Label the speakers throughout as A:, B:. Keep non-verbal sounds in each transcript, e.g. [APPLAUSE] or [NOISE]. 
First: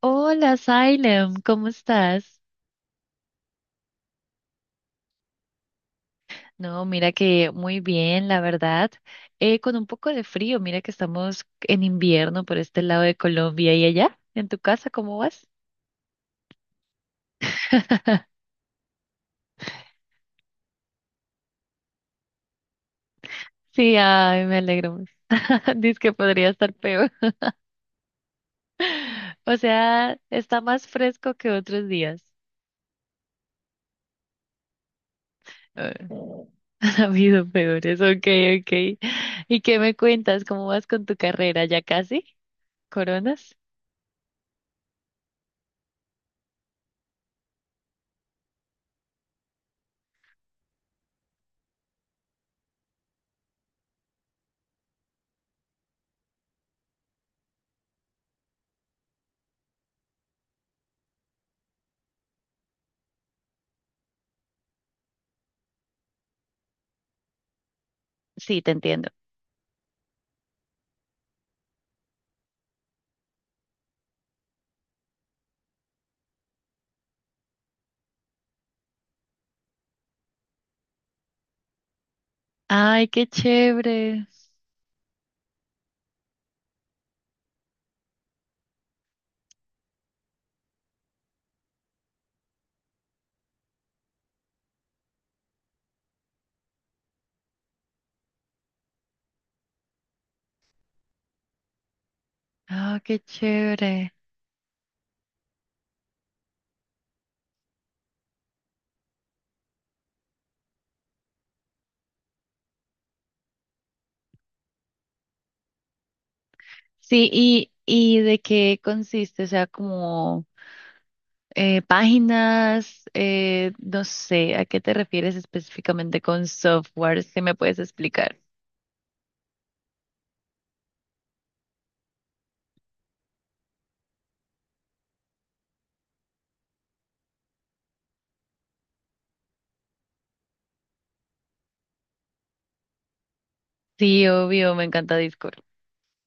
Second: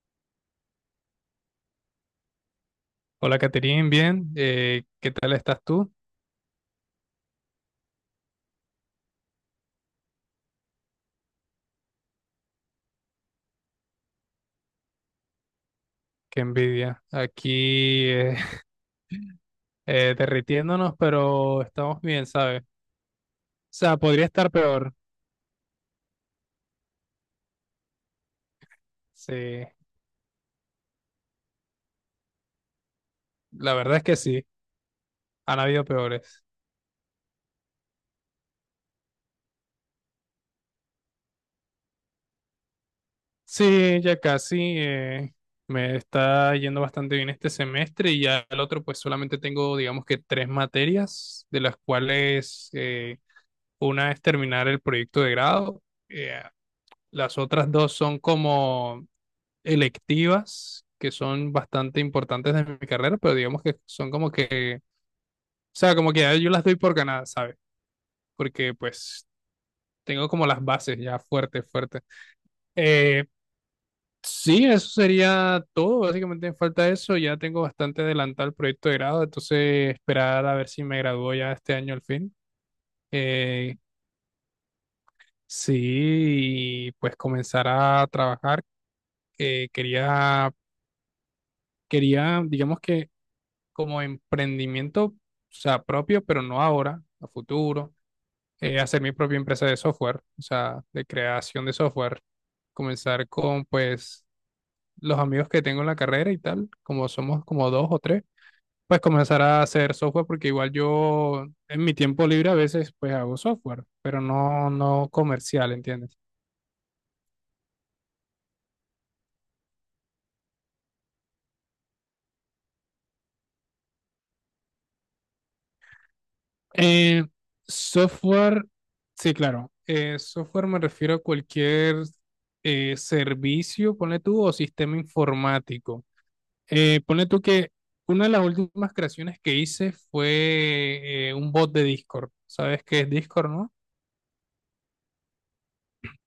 A: Hola, Salem, ¿cómo estás?
B: Hola, Caterín, bien. ¿Qué tal estás tú?
A: No, mira que muy bien, la verdad. Con un poco de frío, mira que estamos en invierno por este lado de Colombia y allá, en tu casa, ¿cómo vas?
B: Qué envidia. Aquí
A: [LAUGHS]
B: [LAUGHS] derritiéndonos, pero estamos bien, ¿sabes? O
A: Sí,
B: sea, podría
A: ay,
B: estar
A: me
B: peor.
A: alegro. [LAUGHS] Dice que podría estar peor. [LAUGHS] O
B: Sí,
A: sea, está más fresco que otros días.
B: la verdad es que sí, han habido
A: Ah,
B: peores.
A: [LAUGHS] Ha habido peores, ok, ok. ¿Y qué me cuentas? ¿Cómo vas con tu carrera? ¿Ya casi? ¿Coronas?
B: Sí, ya casi me está yendo bastante bien este semestre y ya el otro, pues solamente tengo, digamos que tres materias, de las cuales una es terminar el proyecto de grado. eh, las otras dos son como electivas que son bastante importantes de mi carrera, pero digamos que son como que, o sea, como que ya yo las doy por ganadas, ¿sabes?
A: Sí, te
B: Porque
A: entiendo.
B: pues tengo como las bases ya fuertes, fuertes. Eh, sí, eso sería todo, básicamente me falta eso, ya tengo bastante adelantado el proyecto de grado, entonces esperar a ver si me gradúo ya este año al fin.
A: Ay, qué
B: Eh,
A: chévere.
B: sí, y pues comenzar a trabajar. Eh, quería, quería, digamos que como emprendimiento, o sea, propio, pero no ahora, a futuro. Hacer mi propia empresa de software, o sea, de creación de software.
A: Ah, qué
B: Comenzar con,
A: chévere.
B: pues, los amigos que tengo en la carrera y tal, como somos como dos o tres, pues comenzar a hacer software porque igual yo en mi tiempo libre a veces pues hago software, pero no comercial, ¿entiendes?
A: Sí, ¿y de qué consiste? O sea, como páginas, no sé, ¿a qué te refieres específicamente con software?
B: Eh,
A: Si me puedes explicar.
B: software, sí, claro. Software me refiero a cualquier servicio, ponle tú, o sistema informático. Ponle tú que una de las últimas creaciones que hice fue un bot de Discord. ¿Sabes qué es Discord, no?
A: Sí, obvio, me encanta Discord.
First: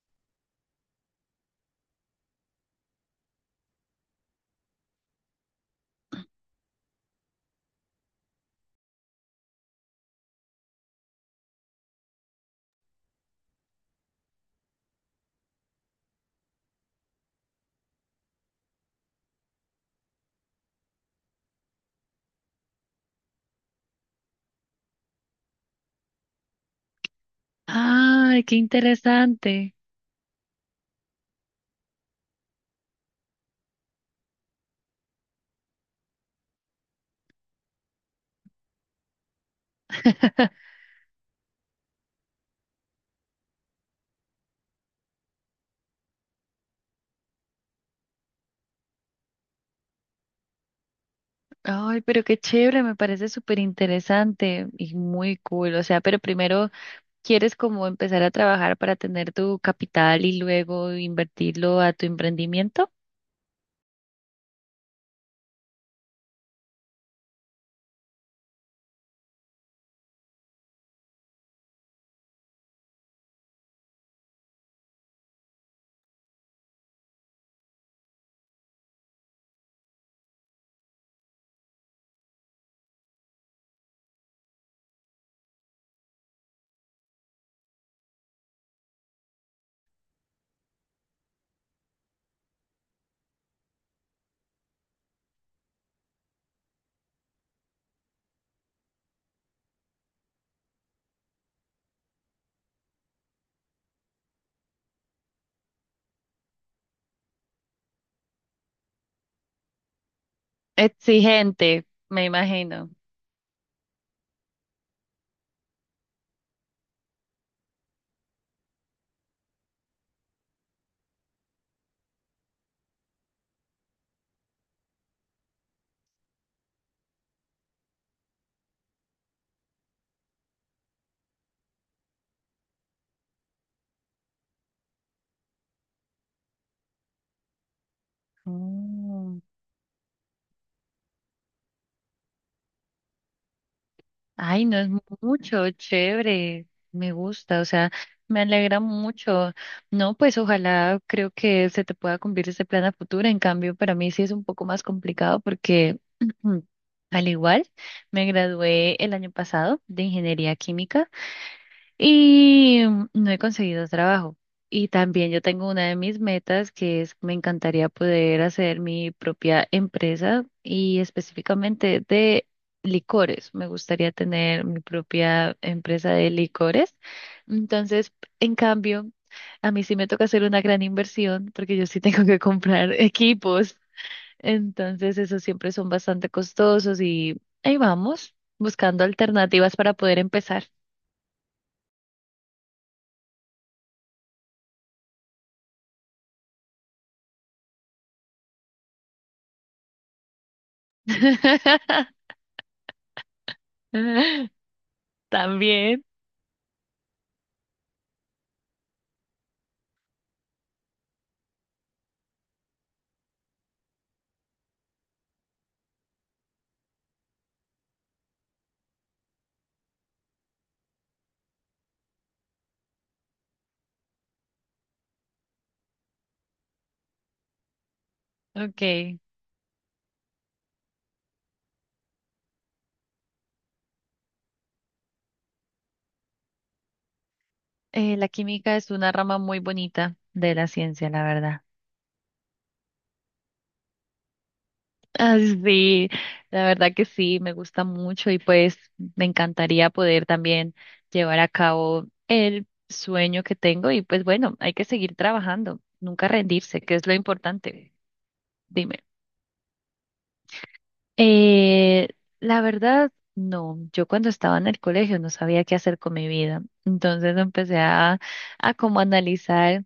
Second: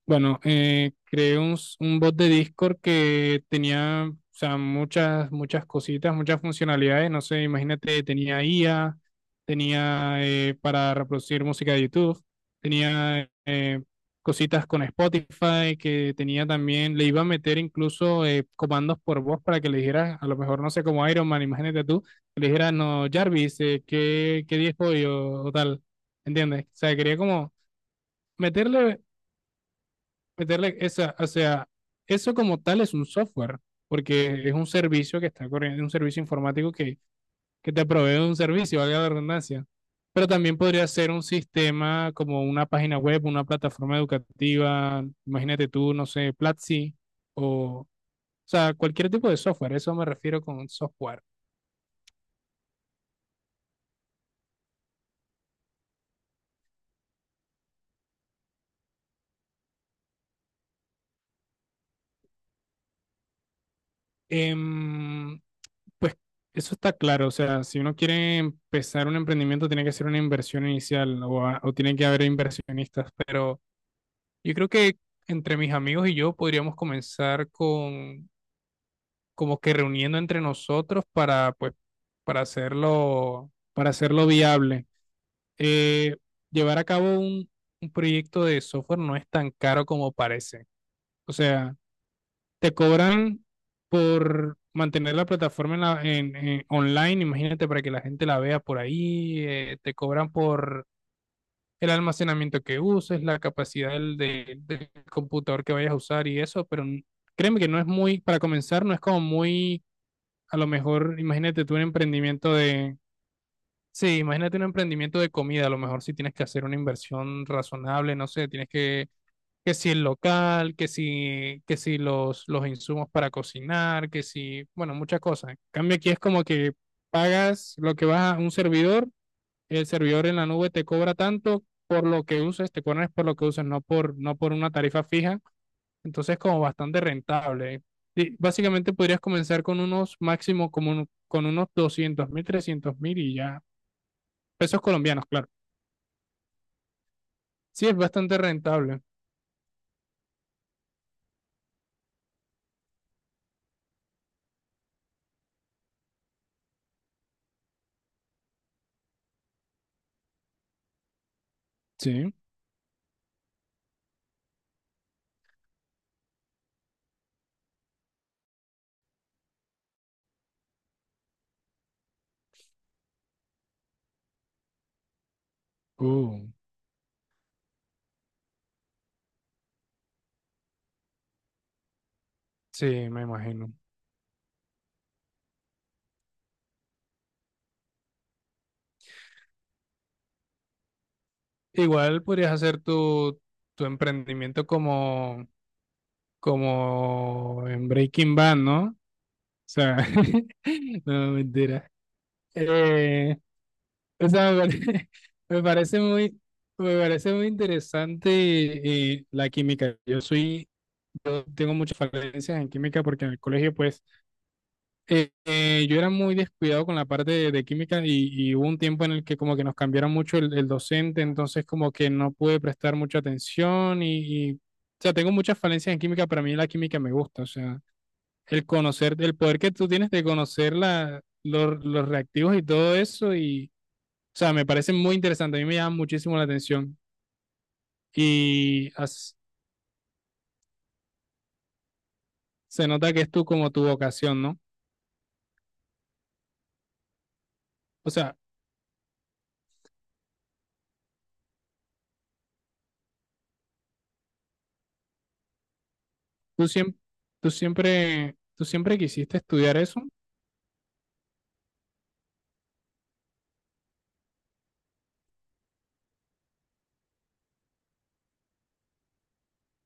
B: Bueno, creé un bot de Discord que tenía, o sea, muchas cositas, muchas funcionalidades. No sé, imagínate, tenía IA, tenía para reproducir música de YouTube, tenía cositas con Spotify, que tenía también, le iba a meter incluso comandos por voz para que le dijeras, a lo mejor, no sé, como Iron Man, imagínate tú, que le dijeras, no, Jarvis, ¿ qué día es hoy? O tal, ¿entiendes? O sea, quería como
A: Ay, qué
B: meterle
A: interesante.
B: meterle esa, o sea, eso como tal es un software, porque es un servicio que está corriendo, un servicio informático que te provee un servicio, valga la redundancia. Pero
A: [LAUGHS]
B: también podría ser un sistema como una página web, una plataforma educativa, imagínate tú, no sé, Platzi o sea, cualquier tipo de software, eso me refiero con software.
A: Ay, pero qué chévere, me parece súper interesante y muy cool. O sea, pero primero quieres como empezar a trabajar para tener tu capital y luego invertirlo a tu emprendimiento.
B: Em, pues eso está claro, o sea, si uno quiere empezar un emprendimiento tiene que hacer una inversión inicial o, o tiene que haber inversionistas, pero yo creo que entre mis amigos y yo podríamos comenzar con como que reuniendo entre nosotros para pues para hacerlo viable. Eh, llevar a cabo un proyecto de software no es tan caro como parece. O sea, te cobran por mantener la plataforma en online, imagínate para que la gente la vea por ahí, te cobran por el almacenamiento que uses, la capacidad del computador que vayas a usar y eso, pero créeme que no es muy, para comenzar, no es como muy, a lo mejor, imagínate tú un
A: Exigente, me
B: emprendimiento
A: imagino.
B: de, sí, imagínate un emprendimiento de comida, a lo mejor si tienes que hacer una inversión razonable, no sé, tienes que si el local, que si los, los insumos para cocinar, que si, bueno, muchas cosas. En cambio aquí es como que pagas lo que vas a un servidor, el servidor en la nube te cobra tanto por lo que uses, te cobran por lo que uses, no por una tarifa fija. Entonces, como bastante rentable. Y básicamente podrías
A: Mm.
B: comenzar con unos máximo, con unos doscientos mil, trescientos mil y ya.
A: Ay, no
B: Pesos
A: es
B: colombianos, claro.
A: mucho, chévere, me gusta, o
B: Sí,
A: sea,
B: es bastante
A: me alegra
B: rentable.
A: mucho. No, pues ojalá creo que se te pueda cumplir ese plan a futuro. En cambio, para mí sí es un poco más complicado porque, [CLEARS THROAT] al igual, me gradué el año pasado de ingeniería química.
B: Sí.
A: Y no he conseguido trabajo. Y también yo tengo una de mis metas que es, me encantaría poder hacer mi propia empresa y específicamente de licores. Me gustaría tener mi propia empresa de
B: Uh,
A: licores. Entonces, en cambio, a mí sí me toca hacer una gran inversión porque yo sí tengo que
B: sí,
A: comprar [LAUGHS]
B: me imagino.
A: equipos. Entonces, esos siempre son bastante costosos y ahí vamos, buscando alternativas para poder empezar.
B: Igual podrías hacer tu emprendimiento como en Breaking Bad, ¿no? O sea, [LAUGHS] no, mentira.
A: [LAUGHS]
B: Eh,
A: [LAUGHS]
B: me [LAUGHS] me parece,
A: También.
B: muy, me parece muy interesante la química. Yo tengo muchas falencias en química porque en el colegio, pues, yo era muy descuidado con la parte de química y hubo un tiempo en el que como que nos cambiaron mucho el docente, entonces como que no pude prestar mucha atención y, o sea, tengo muchas falencias en química, pero a mí la química me gusta, o sea, el
A: Ok.
B: conocer, el poder que tú tienes de conocer los reactivos y todo eso. O sea, me parece muy interesante, a mí me llama muchísimo la atención
A: La química es
B: y
A: una
B: as-
A: rama muy bonita de la ciencia, la verdad. [LAUGHS]
B: se nota que es tú como tu vocación, ¿no?
A: Ah, sí, la verdad que sí, me gusta
B: O
A: mucho
B: sea,
A: y pues me encantaría poder también llevar a cabo el sueño que tengo y pues bueno, hay que seguir trabajando, nunca
B: tú
A: rendirse, que
B: siempre,
A: es lo importante.
B: tú siempre
A: Dime.
B: quisiste estudiar eso.
A: Eh, la verdad, no, yo cuando estaba en el colegio no sabía qué hacer con mi vida, entonces a como analizar,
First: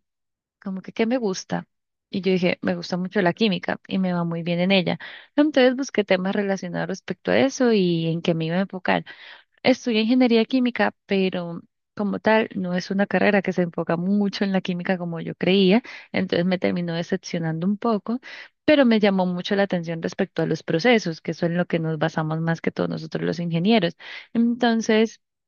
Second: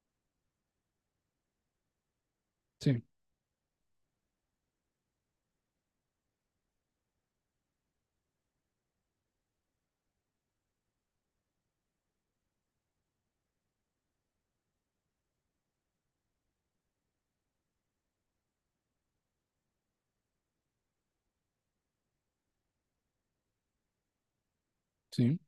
A: como que qué me gusta. Y yo dije, me gusta
B: Sí,
A: mucho la química y me va muy bien en ella. Entonces busqué temas relacionados respecto a eso y en qué me iba a enfocar. Estudié ingeniería química, pero como tal no es una carrera que se enfoca mucho en la química como yo creía, entonces me terminó decepcionando un poco, pero me llamó mucho la atención respecto a los procesos, que eso es en lo que nos basamos más que todos nosotros los ingenieros. Entonces,
B: sí,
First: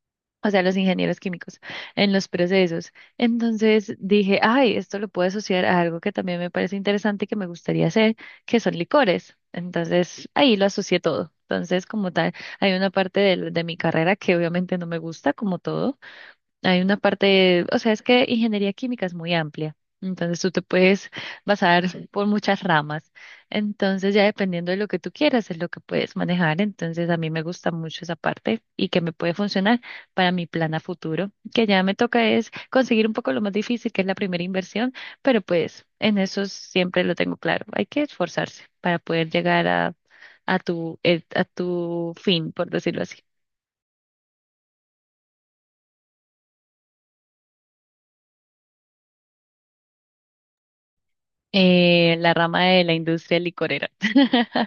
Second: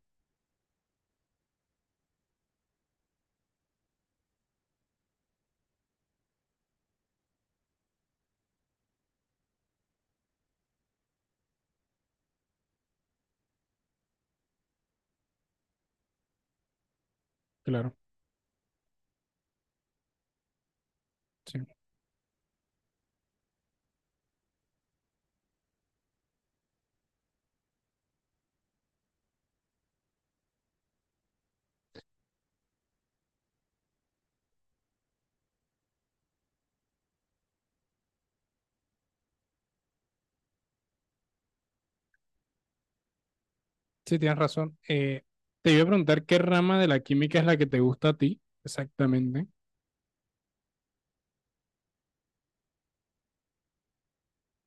A: o sea, los ingenieros químicos, en los procesos. Entonces dije, ay, esto lo puedo asociar a algo que también me parece interesante y que me gustaría hacer, que son licores. Entonces ahí lo asocié todo. Entonces, como tal, hay una parte de mi carrera que obviamente no me gusta, como todo. Hay una parte, o sea,
B: claro,
A: es que ingeniería química es muy amplia, entonces tú te puedes
B: sí,
A: basar por muchas ramas, entonces ya dependiendo de lo que tú quieras es lo que puedes manejar, entonces a mí me gusta mucho esa parte y que me puede funcionar para mi plan a futuro, que ya me toca es conseguir un poco lo más difícil, que es la primera inversión, pero pues en eso siempre lo tengo claro, hay que esforzarse para poder llegar a, a tu fin, por decirlo así.
B: sí, tienes razón. Te iba a preguntar qué rama de la química es la que te gusta a ti, exactamente.
A: La rama de la industria licorera. [LAUGHS]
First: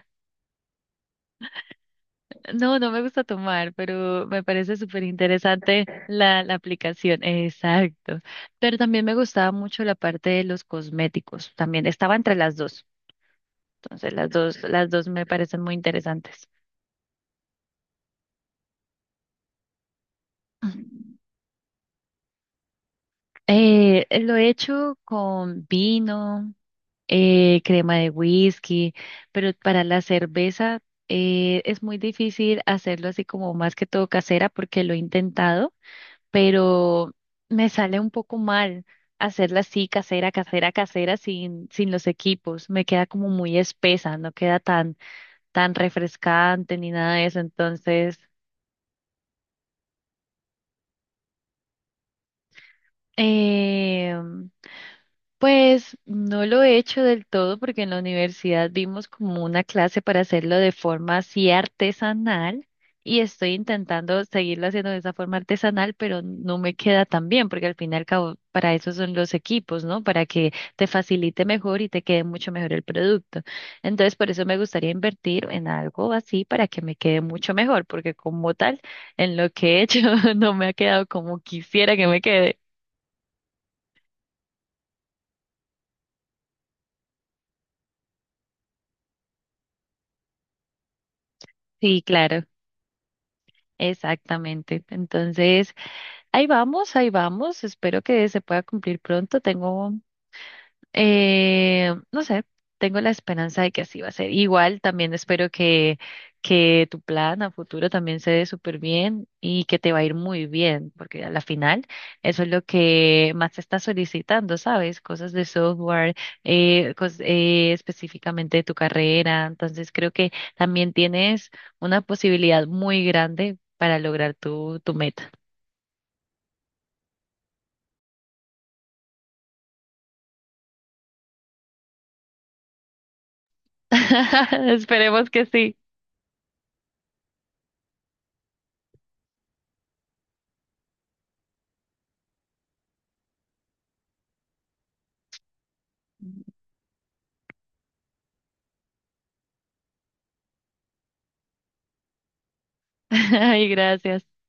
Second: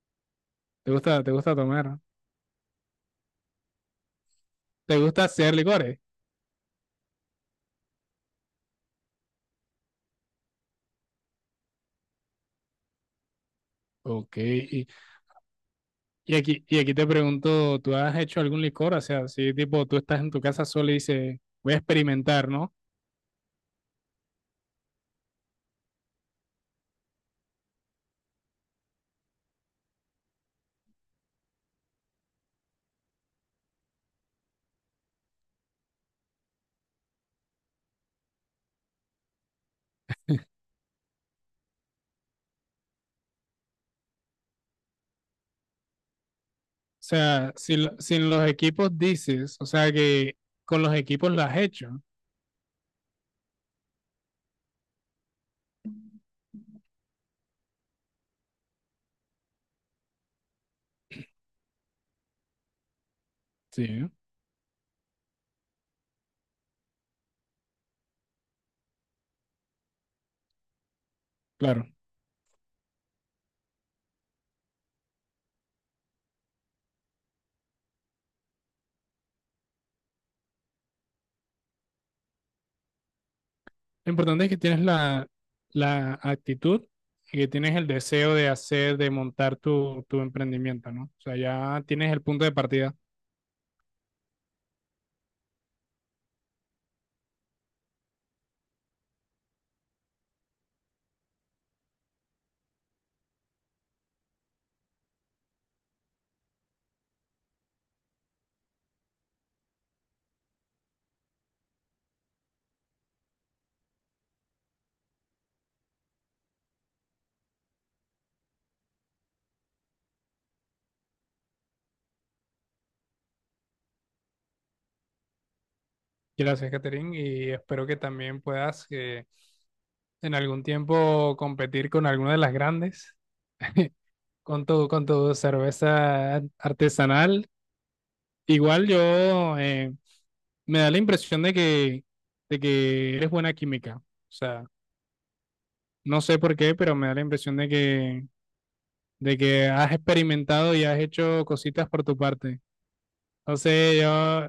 B: Te gusta tomar?
A: No, no me gusta tomar, pero me parece
B: ¿Te
A: súper
B: gusta hacer
A: interesante
B: licores?
A: la aplicación. Exacto. Pero también me gustaba mucho la parte de los cosméticos. También estaba entre las dos. Entonces,
B: Ok,
A: las dos me parecen muy interesantes.
B: y aquí te pregunto, ¿tú has hecho algún licor? O sea, si tipo tú estás en tu casa sola y dices, voy a experimentar, ¿no?
A: Lo he hecho con vino, crema de whisky, pero para la cerveza es muy difícil hacerlo así como más que todo casera porque lo he intentado pero me sale un poco mal hacerla así, casera, casera, casera, sin los equipos. Me queda como muy espesa, no queda tan, tan refrescante ni
B: O
A: nada de eso.
B: sea,
A: Entonces,
B: sin los equipos dices, o sea que con los equipos lo has hecho.
A: em, pues no lo he hecho del todo porque en la universidad vimos como una clase para hacerlo de forma así artesanal y estoy
B: Sí,
A: intentando seguirlo haciendo de esa forma artesanal, pero no me queda tan bien porque al fin y al cabo para eso son los equipos, ¿no? Para que te facilite mejor
B: claro.
A: y te quede mucho mejor el producto. Entonces por eso me gustaría invertir en algo así para que me quede mucho mejor porque como tal en lo que he hecho [LAUGHS] no me ha quedado como quisiera que me quede.
B: Lo importante es que tienes la actitud y que tienes el deseo de hacer, de montar tu emprendimiento, ¿no? O sea, ya
A: Sí,
B: tienes el
A: claro.
B: punto de partida.
A: Exactamente. Entonces, ahí vamos, ahí vamos. Espero que se pueda cumplir pronto. Tengo no sé, tengo la esperanza de que así va a ser. Igual también espero que tu plan a futuro también se dé súper bien y que te va a ir muy bien, porque a la final eso es lo que más se está solicitando, ¿sabes? Cosas de software, específicamente de tu carrera. Entonces creo que también tienes una posibilidad muy grande para lograr tu, tu meta.
B: Gracias, Catherine, y espero que también puedas en algún tiempo competir con alguna de las grandes, [LAUGHS] con
A: [LAUGHS]
B: con
A: Esperemos
B: tu
A: que sí.
B: cerveza artesanal. Igual yo me da la impresión de que eres buena química. O sea, no sé por qué, pero me da la impresión de que has experimentado y has hecho cositas por tu parte.
A: [LAUGHS] Ay,
B: Entonces,
A: gracias.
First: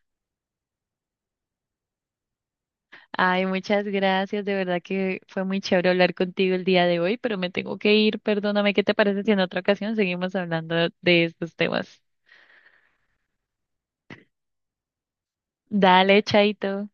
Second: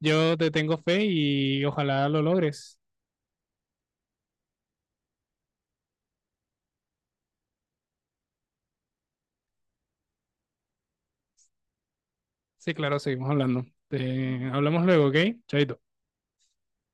B: yo te tengo fe y ojalá lo logres.
A: Ay, muchas gracias. De verdad que fue muy chévere hablar contigo el día de hoy, pero me tengo que ir. Perdóname, ¿qué te parece si en otra ocasión seguimos hablando de estos temas?
B: Sí, claro, seguimos hablando. Hablamos luego, ¿ok? Chaito.
A: Dale, chaito.